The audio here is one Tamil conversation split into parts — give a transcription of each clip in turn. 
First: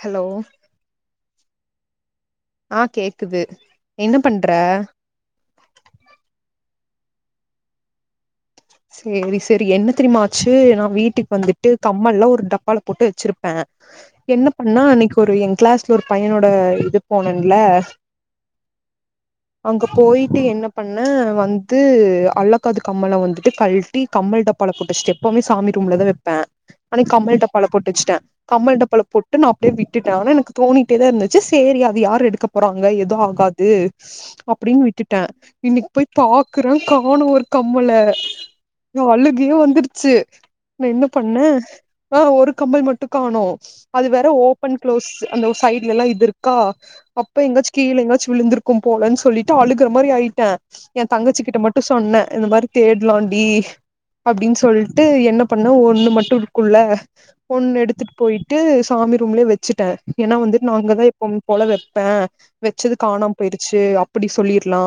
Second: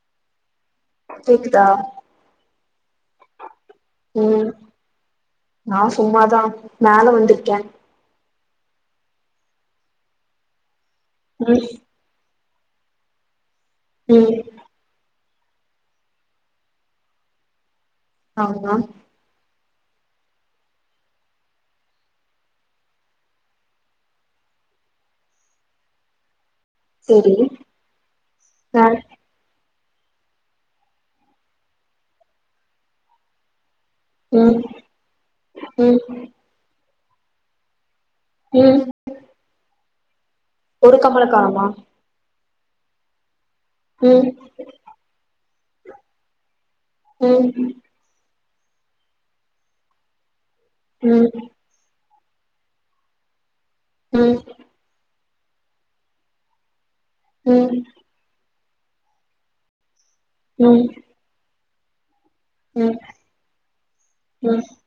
ஹலோ கேக்குதா ஆ கேக்குது என்ன பண்ற ம் நா சும்மாதா மேல வந்துக்கே செரி செரி என்ன தெரிமா ஆச்சு நா வீட்டுக்கு ம் வந்துட்டு கம்மல்லஒரு டப் பால போட்டு வச்சுரு ந்தே ம் என்ன பண்ணோ அன்னிக்கு ஒரு என் கிளாஸ்ல ஒரு பையனோட இது போனேன்ல ஆமா அங்க போயிட்டு என்ன பண்ணே வந்து அல்லாக்காது கம்மல வந் து கழட்டி கம்மல் டப்பால போட்டு வச்சிட்டே எப்போமே சாமி ரூம்ல தா வப்பே அன்னைக்கு செரி கம்மல் டப்பால போட்டு வச்சிட்டே கம்மல் அ டப்பால போட்டு நா‌ ப்படியே விட்டுட்டே ஆனா எனக்கு தோணிட்டே தா இருந்துச்சு செரி அது யாரு எடுக்கப் போறாங்க ஏது ஆகாது ம் அப்டின்னு விட்டுட்டே இன்னிக்கு ம் போய் பாக்குறே காணோ ஒரு கம்மல ம் அழுகே வந்தரு ச்சு நா ஒரு என்ன கம்மல பண்ணே காணமா ஆஹ் ஒரு கம்மல் மட்டு காணோ அது வேற ம் ஓப்பன் க்ளோஸ் அந்த சைட்ல லா இதுருக்கா அப்ப ம் எங்காச்சு கீழ எங்காச்சு விழுந்துரு க்கு போலன்னு சொல்ட்டு அழுகுற மாரி ஆயிட்டே ஏ ம் தங்கச்சிக்கிட்ட மட்டு சொன்னே இந்த மாரி தே ட்லாண்டி ம் அப்டின்னு சொல்ட்டு என்ன பண்ணோ ஒண்ணு மட்டு இருக்கும்ல ம் ஒண்ணு எடுத்துட்டுப் போயி ட்டு சாமி ரூம்ல வச்சுட்டே ஏன்னா வந்துட்டு நா ம் அங்க தா எப்பவு போல வப் பே வச்சது ம் காணாம போயிருச்சு அப்டி ம் சொல்லிடலா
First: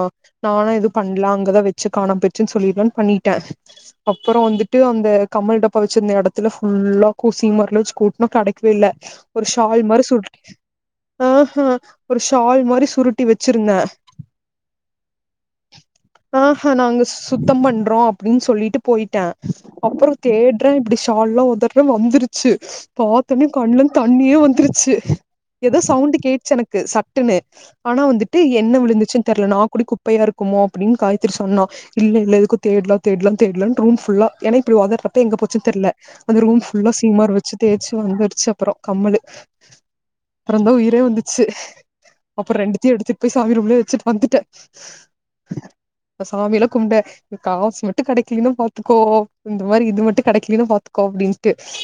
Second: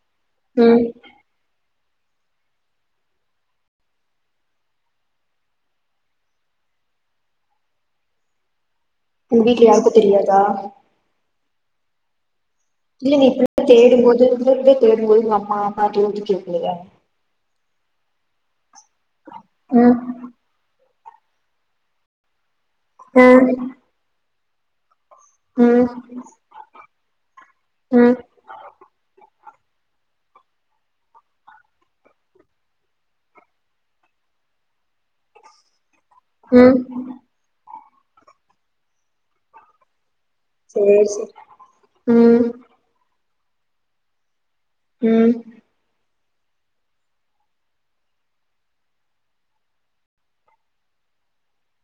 நானா ம் எதுவு பண்ணல அங்கதா வ ச்சு காணாம போயிருச்சுனு சொல்லிலானு பண்ணிட்டே அப்றோ வந்துட்டு அந்த கம்மல் டப்பா வச்சிருந்த எடத்துல ஃபுல்லா கூசி மொறல் வச்சு கூட்டனா கெடைக்கவே இல்ல உங் வீட்ல யாருக்கு தெரியாதா ஆ ஹா ஒர் ஷ் இல்ல நீ இப்டி தேடும் போது இல்ல உள்ள தேடும்போது உங்க அம்மா பாட்டி கேக்கலய தம்மன் றோ அப்டின் சொல்லிட்டு போய்ட்டே ம் அப்புறோ தேட்ற டிஷ் தால்லா ஒதர்ற வந்துருச்சி பாத்தோன்ன அ கண்லந் தண்ணியே வந் த்ருச்சு ஏதோ சவுண்டு ம் கேட்ச்சு எனக்கு சட்டுன்னு ஆனா ம் வந்துட்டு என்ன விழுந்துச்சுன்னு தெர்ல நா குடி குப்பயா ருக்குமோ அப்டின் காயித்திரி சொன்னா இல்ல இல்ல இது குப் தேட்லா தேட்லா தேட்லா ரூம் ஃபுல்லா ஏனா இப்டி ஒதர் தே எங்க போச்சி தெர்ல அந்த ரூம் ம் ஃபுல்லா சீமர் வச்சி தேட் ச்சு வந்துர்ச்சு அப்றோ கம்மலு அப்பறந்தா உயிரே சேரி சேரி வந்துச்சி ம் அப்ற ரெண்டுத்தியு‌ எடுத்து சாமிரூம்லயே வச்சிட் வந்துட்ட உம் ப்ப சாமிலா கும்ப்ட காஸ் மட்டு கடைக்லன்னா பாத்துக்கோ இந்த மாறி இது மட்டு கேடைக்லனா பாத்துக்கோ அப்டின்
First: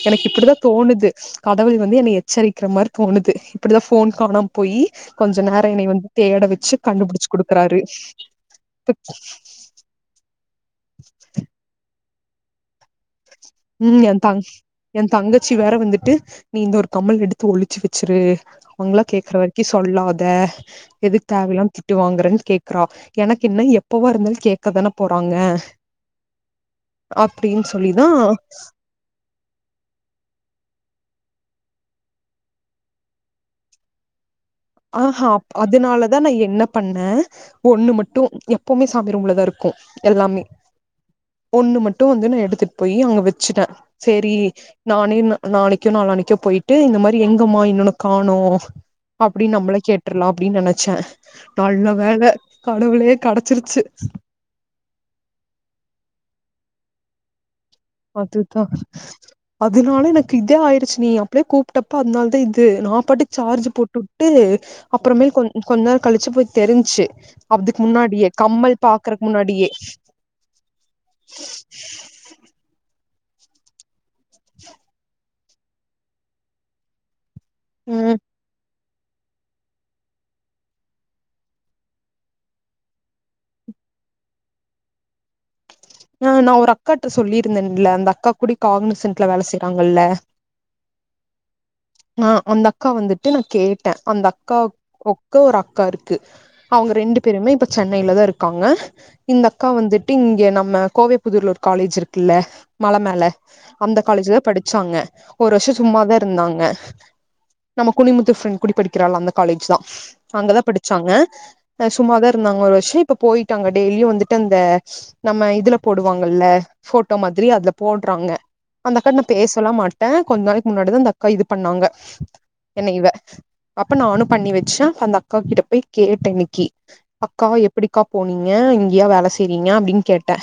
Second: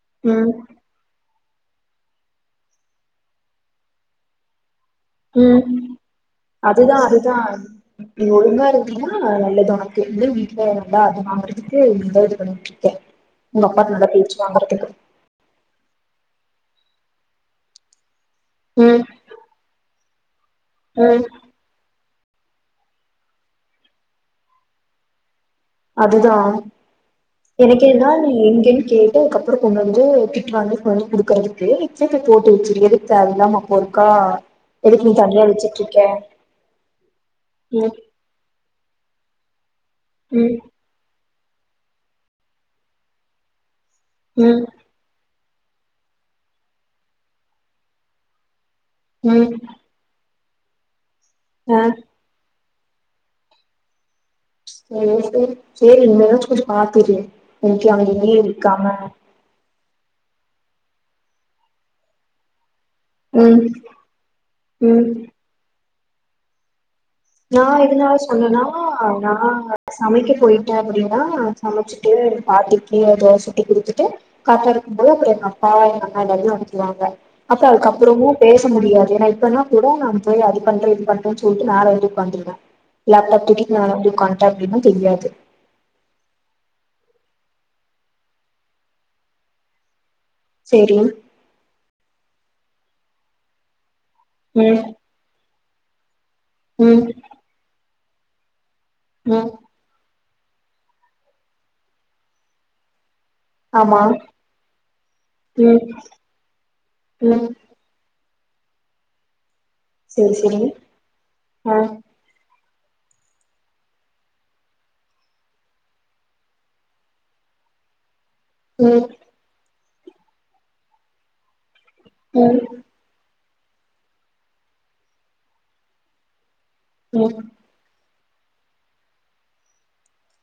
எனக்கு ம் இப்டிதா தோணுது கதவுள் வந்து என்ன எச்சரிக்கக்ஷற மாறி தோணுது இப்டி தா ஃபோன் காணாம் போயி கொஞ்ச உம் நேரோ என்னை வந்து தேட வச்சு அதுதா கண்டுபிடிச்சு அதுதா குடுக்குறாரு நீ ஒழுங்கா இருந்தின்னா ந நல்லது ஒனக்கு [unintelligible] அது வாங்றதுக்கு [unintelligible] உம் என் தங் என் தங்கச்சி வேற வந்துட் ட்டு நீ இந்த ஒரு கம்மல் எடுத்து ஒளிச்சி வெச்சிரு ம் அவுங்ளா கேக்ற வரிக்கி சொல்லாத் தா ம் எதுக் தேவையில்லாம திட்டு வாங்கறன் கேக்றா எனக் இன்ன எப்பவாருந்தால் கேக்கதான போறாங்க அதுதா அப்டின்னு எனக்கே சொல்லிதா இதா நீ எங்கன் கேட்டு க அப்றோ கொண்டாந்துட்டு திட்டு வாங்கிட் வந்து குடுகற்துக்கு போட்டு வச்சுரு எதுக்கு தேவலாம அப்போ ருக்கா ஆஹ் ஹா அதனாலதா நா என்ன பண்ணேன் ஒண்ணு ம் மட்டும் பொம்மி சாமி ரூம்ள்ளத இருக்கு இருக்கும் எல்லாமே ம் ஒண்ணு மட்டும் வந்து நா எடுத்துட்டு போய் அவங்க வச்சுட்டேன் சேரி ம் நானே நாளைக்கோ நாலாளைக்கோ போயிட்டு இந்த மாதிரி எங்கம்மா இன்னொன்னு காணும்ம் அப்படி ம் நம்மள கேட்டுலாம் அப்படின்னு நினைச்சேன் ஆ நல்ல வேல கடவுளயே கிடைச்சிருச்சு சேரி சேரி சேரி இந்த ஏதாச்சும் கொஞ்சம் பாத்து இரு எனக்கு அவங்கயும் இருக்காம இதனால எனக்கு இதே ஆயிடுச்சு நீ அப்படியே கூப்பிட்டப்ப அதனால தா இது நா பாட்டு ம் சார்ஜ் போட்டு விட்டு ம் அப்புறமே கொ கொஞ்ச கழிச்சு போய் தெரிஞ்சு நான் எதனால சொன்னேன்னா நா முன்னாடியே சமைக்க போயிட்டேன் அப்படின்னா சமைச்சிட்டு பார்த்துட்டேன் ப்படிய ஏ தோச சுட்டு குடுத்துட்டு காத்தா இருக்கும்போது அப்படி எங்க அப்பாவ எங்க அண்ணா எல்லாரரும் வந்துடுவாங்க அப்ப ம் அதுக்குப்புறமும் பேச முடியாது ஏன்னா இப்பன்னா கூட நா போய் அது பண்ற இது பண்றேன்ன சொல்லிட்டு மேல ஏரி வந்துருன் லேப்டாப் தூக்கி நா வந்து உட்காந்து டா நா தெரியாது ஆஹ் நான் ஒரு அக்காட்ட சொல்லியிருந்தேன்ல அந்த அக்கா கூட காகனசன்ட்ல வேலை செய்யறாங்கல்ல சேரி ஆ அந்த அக்கா வந்துட்டு நான் கேன் அந்த அக்கா ம் உக்க ஒரு அக்கா கரு அவங்க ம் ரெண்டு பேருமே இப்ப சென் னையில தா இருக்காங்க இந்த ம் அக்கா வந்துட்டு இங்க இங்க நம்ம கோவை புதுர்லூர் காலேஜ் இருக்குல்ல மல மேல அந்த ஆமா காலேஜ்ல படிச்சாங்க ஒரு வருஷம் ம் சும்மாதா இருந்தாங்க ம் நம்ம குனித்து ஃப்ரெண்ட் குடிக் படிக்கிறள அந்த காலஜ் தான் சேரி சேரி அங்கதா படிச்சாங்க ஆ சும்மாதா இருந்தாங்க ஒரு வருஷம் இப்ப போயிட்டாங்க டெய்லியும் வந்துட்டு அந்த நம்ம இதுல போடுவாங்கல்ல போட்டோ மாதிரி அதுல போடுறாங்க அந்த ம் அக்கா நா பேசலாம் மாட்டேன் ஆ கொஞ்ச நாளைக்கு முன்னாடி தா அந்த அக்கா இது பண்ணாங்க ம் என்ன இவ அப்ப நானு பண்ணி வச்சே அப்ப அந்த அக்கா கிட்ட போய் கேட்டே இன்னக்கி ம் அக்கா எப்டிக்கா போனீங்க இங்கயா வேல செய்றீங்க அப்டின்னு கேட்டே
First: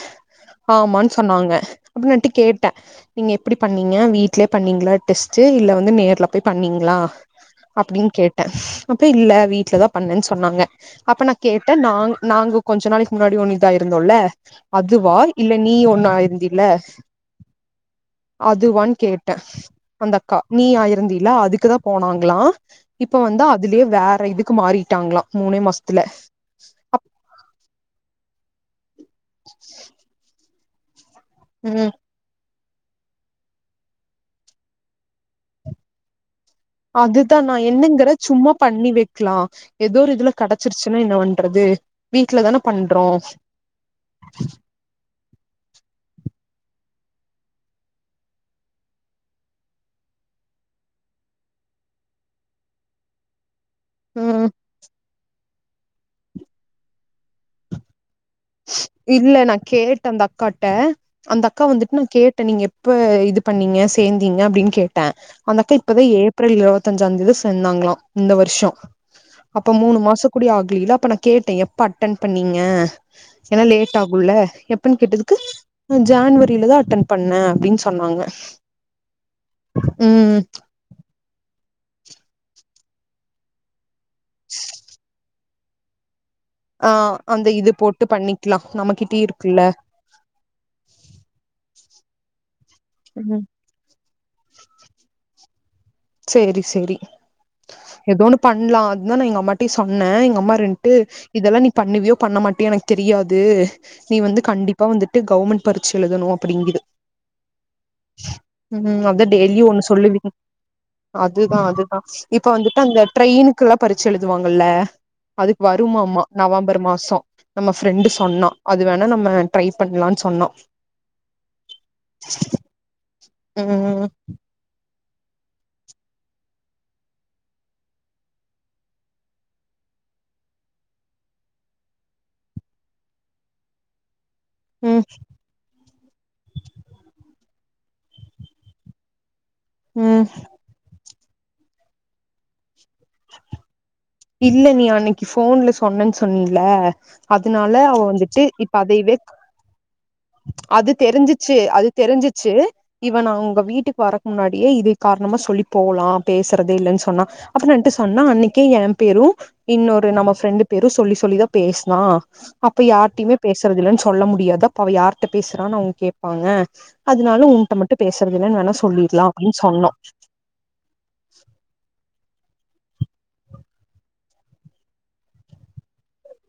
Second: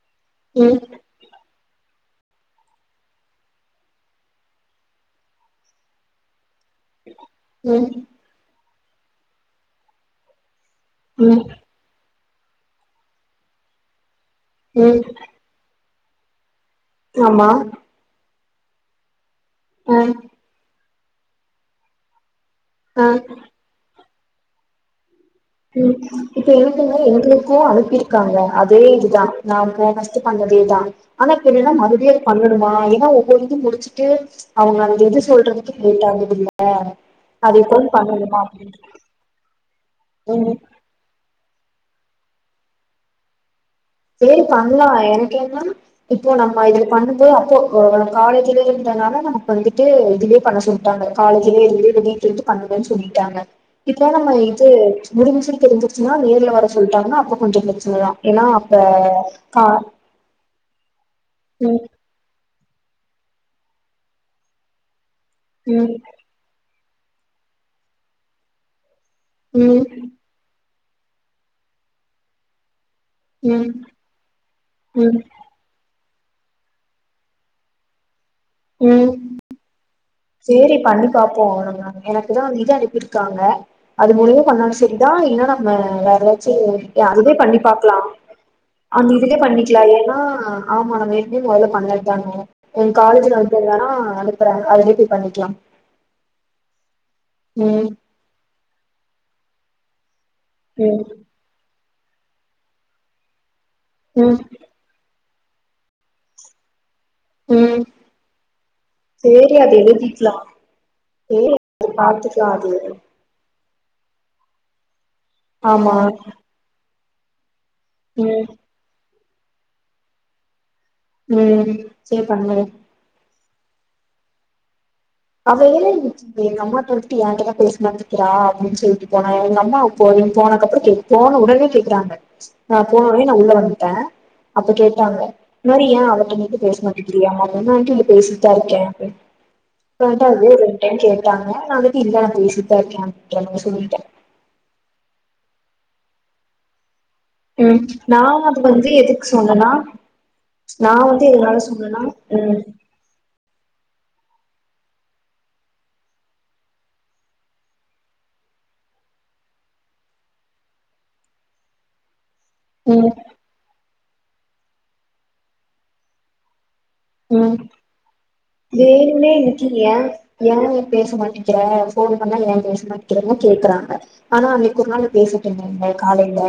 ம் ஆமான்னு சொன்னாங்க அப்டின்னுட்டு கேட்டே நீங்க எப்டி பண்ணீங்க வீட்லயே பண்ணீங்களா டெஸ்ட் இல்ல வந்து நேர்ல போய் பண்ணீங்களா ம் அப்டின்னு கேட்டே அப்ப இல்ல வீட்லதா பண்ணேன்னு சொன்னாங்க அப்ப நா ம் கேட்டே நாங் நாங்க கொஞ்ச நாளைக்கு முன்னாடி ஒன்னுதா இருந்தோல்ல அது இது ம் வா இல்ல நீ ஒ ஒன்னா இருந்தீல ஆமா அதுவான்னு கேட் ஆ அந்த அக்கா நீ ஆயிர் இருந்தீல்ல அதுக்குதா போனாங்ளா ஆ இப்ப வந்து அதுலயே வேற வேற இதுக்கு மாறிட்டாங்ளா ம் இப்ப எனக்குன்னா எங்களுக்கு அதுக் இருக்காங்க அதே இது யா நா போ ஃபர்ஸ்ட் பண்ணது இதான் ஆனா பின்ன என்ன ம் மறுபடியு அது பண்ணனு ஆனா ஏன்னா ஒவ்வொரு இது முடிச்சிட்டு அவங்க அந்த இது சொல்றதுக்கு கேட்டா முடியு அதுதா நா என்னங்கற சும்மா அப்டின்ட்டு பண்ணி வைக்லா ஏதோ ஒரு இதுல ம் கெடச்சிருச்சின்னா என்ன பண்றது வீட்ல தான பண்றோ சேரி பண்ணலா எனக்கு என்ன இப் இப்போ நம்ம இதுல பண்ணும்போ அப்போ காலேஜ்லயே இருந்ததுனால நமக்கு வந்துட்டு இதுலயே பண்ண சொல்லிட்டாங்க காலேஜ்லயே இதுலயே வீட்ல இருந்து பண்ணுங்கன்னு சொல்லீட்டாங்க இப்ப நம்ம ம் இது முடிஞ்சின்னு தெரிஞ்சிருச்சின்னா நேர்ல வர சொல்ட்டாங்கன்னா அப்போ கொஞ்சோ பிரச்சன தா ஏன்னா அப்ப இல்ல நா கா கேட்டே அந்த அக்காட்ட அந்த அக்கா ம் வந்துட் நா கேட்ட நீங்க எப் ப்ப இது பண்ணீங்க சேந்தீங்க அப்டின் கே ட்ட அந்த அக்கா ம் இப்பவே ஏப்ரல் இருவத் தஞ்சாஞ்தேதி சேந்தாங்களா இந்த வர்ஷோ அப்போ ம் மூனு மாசோ கூடி ஆக்லில்ல ப்ப நா கேட்டே எப்ப அட்டன் பண்ணீங்க ஏனா ம் லேட் ஆகு இல்ல எப்பன் ம் கேட்டதுக்கு அ ஜேன்வரிலதா அட்டென் பண்ண அப்டின் சொன்னாங்க ம் ம் சேரி பண்ணி பாப்போ நம்ம எனக்கு தா அந் இது அனுப்பிர்க்காங்க அது மூலியமா பண்ணாலு செரி தா இல்லனா ம எல்லாருமே சேர் ஆ ஏ அதுவே அந்த பண்ணி இது பாக்லா போட்டு பண்ணிக்கலா அந்த நம்மகிட்டயே இதுலியே இருக்குல்ல பண்ணிக்லா ஏன்னா ஆமா நா வேண்ணே மொதல்ல பண்ணல் டாங்க எ காலேஜ்ல ம் ஒருத்தர் வேணா அனுப்பற அத விட்டு பண்ணிக்கலாம் சேரி சேரி எதோன்னு பண்லா அதுதா நா எங் அப் மட்டி சொன்னே எங்க அம்மா இருந்ட்டு ம் இதெல்லா நீ பண்ணுவியோ பண்ண மாட்டியா எனக்கு தெரியாது நீ ம் வந்து கண்டிப்பா வந்து ட்டு கவர்ன்மெண்ட் பரிச்சை எழுதணும் அப்புடிங்கிது ம் அதா சேரி டெய்லியு அத ஒண்ணு சொல்லுவீங்க எழுதிக்லா அதுதா அதுதா இப்ப வந்துட்டு அந்த ட்ரெயின் முக்கெல்லா பரீட்சை எழுதுவாங்கல்ல அதுக்கு ஆமா வருமாமா நவம்பர் மாசோ நம்ம ஃப்ரெண்ட்டு ம் சொன்னா அது வேண் நம்ம ட்ரை பண்ணலானு சொன்னோ ம் சேரி பண்ணுது ம் அவ ஏ இச்சிந்தி அம்மாட்ட விட்டு எ கிட்ட பேசனுனு நிக்கிறா அப்டின்னு சொல்லிட்டு போனா எங்க அம்மா போனகப்புறோ கே போன உடனே கேக்குறாங்க நா போன உடனே நா உள்ள வந்துட்ட அப்ப ம் கேட்டாங்க இது மாரி ஏ அவகிட்ட மட்டு பேச மாட்டகிரியாமா உன்ன வந்ட்டு இங்க பேசிட்டா இருக்கே ம் [unintelligible] டைம் கே டாங்க நா வந்துட்டு இல்ல நா பேசிட்டு [unintelligible] சொல்லிட்ட இல்ல நீ அன்னிக்கி ஃபோன்ல சொன்னன் சொன்னில ம் நா அது வந்து எதுக்கு சொன்னனா அது தெரிஞ்சிச்சு அது தெரிஞ்சிச்சு ம் இவ நாவு உங்க வீட்டுக்கு வரக்கு முன்னாடியே இது காரணமா சொல்லி போலா பேசுறதே இல்லன் சொன்னா அப்றோ நா இருன்டு சொன்னா அன்னிக்கே எ பேரு இன்னொரு நம்ம ஃப்ரெண்டு பேரு சொல்லி சொல்லிதா பேஸ்னா அப்ப ம் யார்டிமே பேசறதில்லன் சொ சொல்ல முடியாதா ப்ப அவ யார்ட்ட பேசுறானு அவுங்க கேப்பாங்க அதனால ம் உன்ட்ட மட்டு பேசுறது இல்லன்னு வேணா சொல்லிர்லா வேணுனே அப்டின்னு சொன்னோ நிக்கிரியா யா எ பேச மாட்டிக்குற ஃபோன் பண்ணா ஏ பேசமாட்டிகிறன்லா கேக்குறாங்க ஆனா அன்னைக்கு ஒரு நாள் பேசிட்டு இருந்தாங்க காலை இல்ல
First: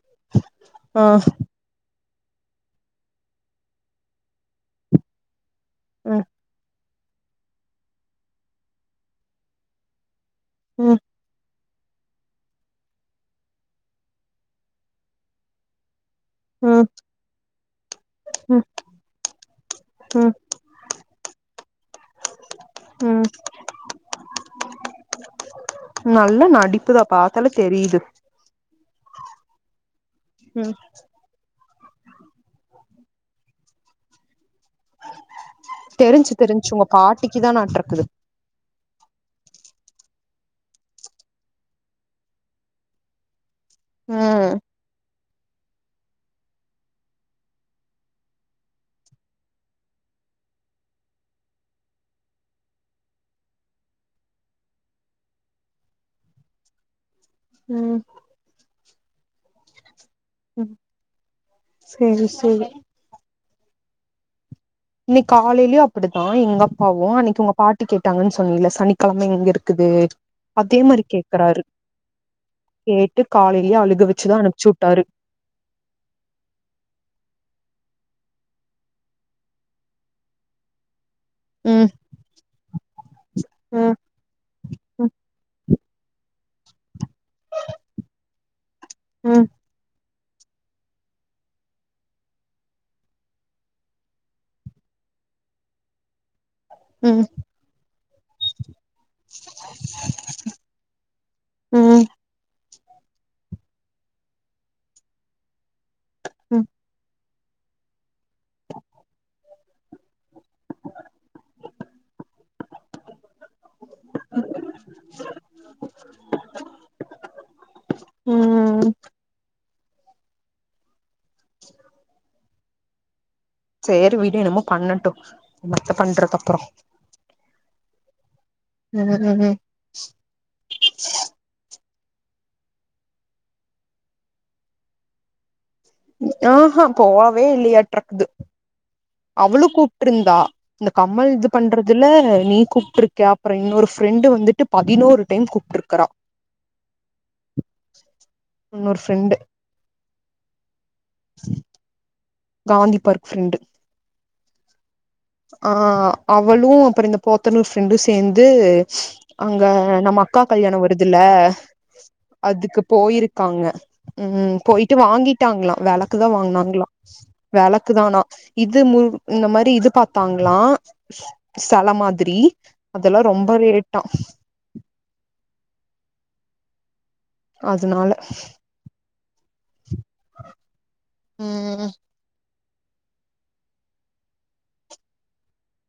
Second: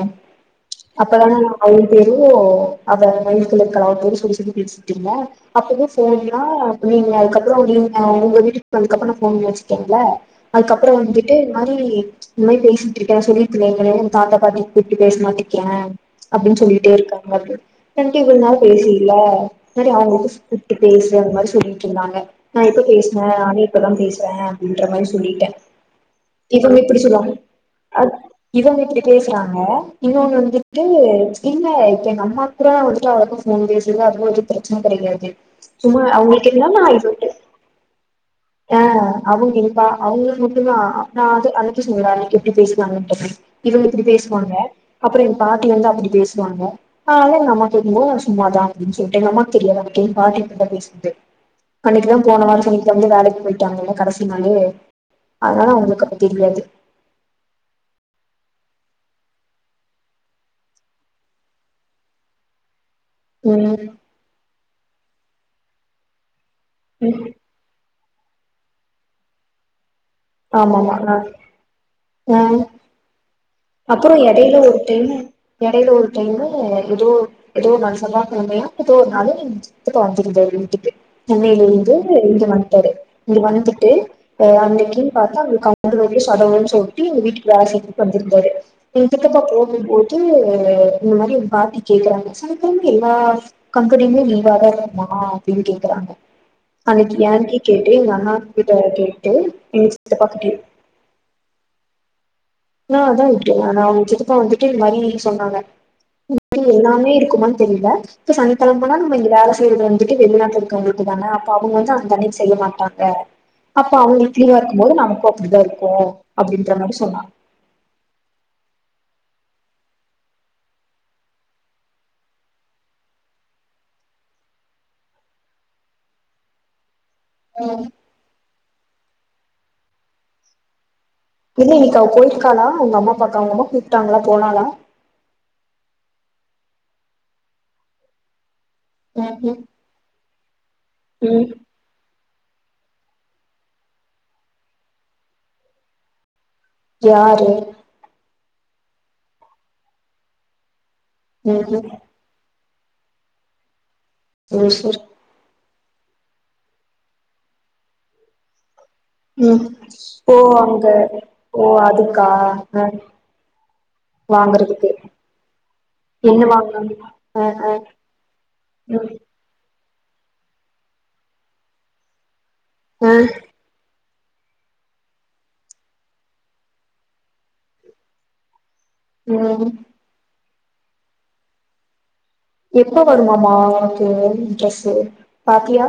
ஆ அப்பதான நம்ம பய்ந் வெறு அத வய்த்துல இருக்கலா கொடிச் கொடிச் சொல்லி பேசிட்டீங்களா அப்பதா ம் சொன்னா நீங்க அதுக்கப்புறோ நீங்க உங்க வீட்டுக்கு வந்தது அப்புறோ நா ஃபோன் வெச்சுட்டன்ல அதுக்கப்றோ ம் வந்துட்டு இந்த மாரி இந்த மாரி பேசிட்டுருக்கே சொல்லிருக்கிங்களா தாத்தா பாட்டி கூப்ட்டு பேசமாட்டிக்கிற அப்டின்னு ம் சொல்லிட்டே இருக்காங்க அப்டின்னு வன்ட்டு இவ்ளோ நாளா ம் பேசிலியா இரு ம் அவுங்களுக்கு இப்டி பேசுவ அந்த மாரி சொல்லிட்டு இருந்தாங்க நா எப்ப பேசுவே ம் நானே இப்பதா பேசுவே அப்டின்ற மாதிரி சொல்லிட்டே நல்ல இவங்க இப்டி நடிப்புதா சொல்லுவாங்க பாத்தாலே தெரியுது அ இவங்க ப்டி பேஸ்றாங்க இன்னொன்னு ம் வந்துட்டு பீ இல்ல இப்போ எங்க அம்மா கூட அவ்ள்ட்ட அவ்ளோக்கு ஃபோன் பேஸ்ல அப்ரோ எப்டி [unintelligible] தெரிஞ்சு தெரிஞ்சு உங்க பாட்டிக்குதானாட்றுக்குது அவுங்ளுக்கு மட்டுதா நா வந்து அன்னைக்கே சொன்னலே அன்னைக்கு எப்டி பேஸ்நாங்கன்ட்டு இவுங்க இப்டி பேசுவாங்க ம் அப்ரோ இவு பாட்டி வந்து அப்டி பேசுவாங்க ஆன அம்மா கேக்குபோது நா சும்மாதா அப்டின்னு சொல்லிட்டு எங்க அம்மாக்கு தெரியது அந்த டைம் பாட்டி பேசுனது அன்னைக்குதா போன வார சனிக்கிழமையிருந்து வேலைக் போயிட்டாங்ளே கடைசி நாளு அதனால அவங்களுக்கு அப்ப தெரியாது ம் ம் சேரி சேரி ம் இன்னை காலையிலயும் அப்படித்தான் எங்க ம் பாவம் அன்னைக்கு உங்க பாட்டி கே விட்டாங்கன்னு சொன்னல சனிக்கிழமை எங்க இருக்குது அதே ஆமாமா மாதிரி ஆ கேக்குறாரு கேட்டு காலையிலயே அழுக அப்புறம் வச்சுதா இடையில அனுப்பிச்சு ஒரு வுட்டாரு டைம் இடையில ஒரு டைம் ஏதோ ஏதோ செவ்வாக்கழமைய ஏதோ ஒரு நாளு வந்திருந்தாரு வீட்டுக்கு அன்னையில ம் இருந்து இங்க வந்துட்டாரு இங்க வந்துந்துட்டு ம் அஹ் ம் அன்னைக்குன்னு பாத்தா அவங்க கந்து சடவு சோட்டி வீட்டு்க்கு வர சொல்லி என்கிட்டப்பா ம் போது போது க்கு இந்த மாதிரி பாட்டி கேக்குறாங்க சனிக்கிழமா எல்லா கம்பெனியுமே லீவா தான் இருக்குமா அப்படின்னு கேக்குறாங்க அன்னைக்கு ம் யாருக்கே கேட்டு அண்ணா கிட்ட கேட்டு எங்க சித்தப்பாகிட்ட ம் நான் அதான் விட்டுட்டே நானா அவங்க சித்தப்பா வந்துட்டு இது மாதிரி சொன்னாங்க ம் [unintelligible] எல்லாமே இருக்குமா தெரில இப்ப சனிக்கெழமனா நம்ம இந்த வேல செய்ரது வந்துட்டு வெளிநாட்ல இருக்கவங்களுக்கு தானே அப்ப அவுங்க வந்து அங்க அன்னிக்கு செய்ய மாட்டாங்க அப்ப அவங்களுக்கு லீவா இருக்கும்போது நமக்கு அப்படித்தா இருக்கு அப்படின்ற மாரி சொன்னாங்க உம் சரி விடு என்னமோ பண்ணட்டு மத்த பண்றது அப்புறம் ம் உம் உம் [unintelligible] க போயிருக்காளா அவங்க அம்மா பாக்க அவங்க அம்மா கூப்ட்டாங்கள போனாளா ஆஹா போவே இல்லையாட்ருக்குது ம்ஹ்ம். அவளு கூப்ட்ருந்தா இந்த கம்மல் இது ம் பண்றதுல நீ கூப்பிட்டுருக்க அப்புறோ இன்னொரு ஃப்ரெண்டு வந்துட்டு பதினோரு டைம் கூப்பிட்ருக்கறா யாரு இன்னுரு ஃப்ரெண்டு ம் ம் காந்தி பார்க் ஃப்ரெண்டு ச சேரி ஆஹ் அவளு அப்புறோ இந்த போத்தனூர் ஃப்ரெண்டு சேந்து ம் அங்க நம்ம ஓ அக்கா கல்யாணம் அங்க வருதுல ஓ அதுக்கா அதுக்கு அ போயிருக்காங்க உம் வாங்கறதுக்கு போயிட்டு வாங்கிட்டாங்களா வெளக்குதா என்ன வாங்குனாங்களா வாங்குனாங்க அ அ வெளக்குதானா இது மு ம் இந்த மாரி இது த்தாங்களா செல மாதிரி ஆ அதெல்லா ரொம்ப ரே ட்டா அதனால உம் உம் எப்போ வருமாம்மா ஒனக்கு ட்ரெஸ்ஸு பாத்தியா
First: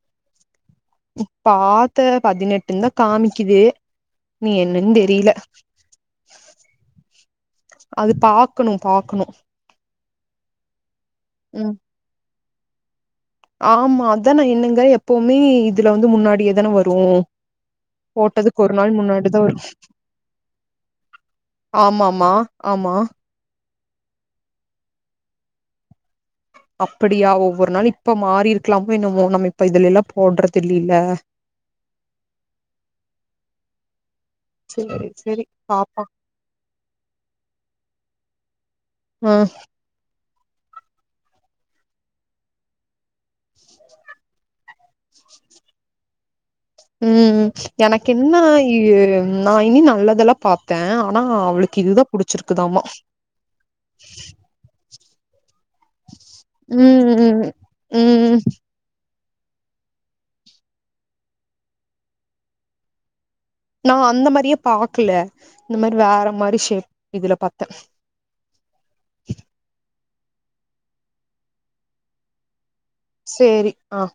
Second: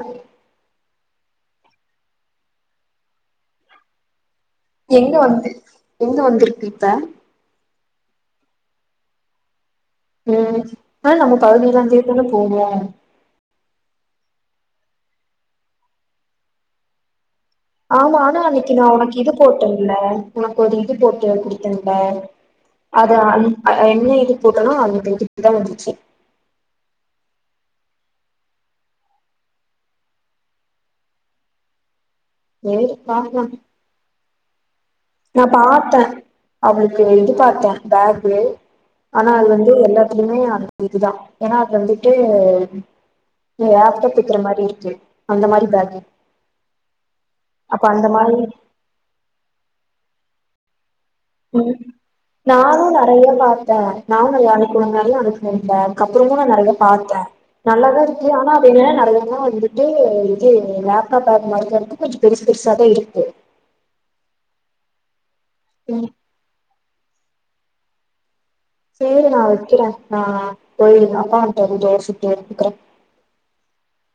பாத்தே பதினெட்டுந்தா காமிக்கிது எங்க வந்து எங்க வந்துருக்கு இப்ப அது பாக்குணு பாக்குணு உம் அனால நம்ம பகுதிலா [unintelligible] போவோ ஆமா அதா நா என்னங்க எப்போமே இதுல வந்து முன்னாடியே தானே வரு ஆமா அனா போட்டதுக்கு அன்னிக்கு ஒரு நா நாள் உனக்கு இது முன்னாடிதா வரு போட்டேல்ல உனக்கு ஒரு இது போட்டு குடுத்தெல்ல ஆமாமா ஆமா அத அன் ஆஹ் என்ன இது போட்டனா [unintelligible] தா வந்துருச்சி அப்பிடியா ஒவ்வொரு நாள் இப்போ மாறியிருக்கலாமோ என்னமோ நம்ம இப்ப இதுலில்லா போட்றதில்லில தேடிப் பாக்லா சேரி நா சேரி பாத்த பாப்போ அவுலுகு இது பாத்தே பேகு ஆனா ஆ அது வந்து எல்லாத்து குமே அது இதுதா ஏனா அதுல வந்துட்டு நீ லேப்டப் குத்துற மாரி இருக்கு அந்த மாரி இப்ப உம் எனக்கென்னா நா இன்னு நல்லதெலா பாத்தே ஆனா உம் அவளுக்கு இதுதா புடிச்சிருக்குதாமா நானு நெறையிற பாத்தே நானு வேலைக் போணு ஏ ஒரு மூன் பேக் அப்றோதா நா நெறையெ ம் பாத்தே ம் நல்லாதாருக்கு ம் ஆனா இப்ப என்னன்னா நெறையா போ வந்துட்டூ இது லேப்டாப் பாக்ம்போது கொஞ்ஜ கொஞ்ஜோ பெருசு பெருசாதா இருக்கு நா அந்த மாரியே பாக்கல இந்த மாரி ம் வேற மாரி ஷேப் இதுல பாத் சேரி நா வெக்கறே ஆஹ் போய் அப்பா வன்டாரு தோச ஊத்துறே ஊத்றே சேரி ஆஹ்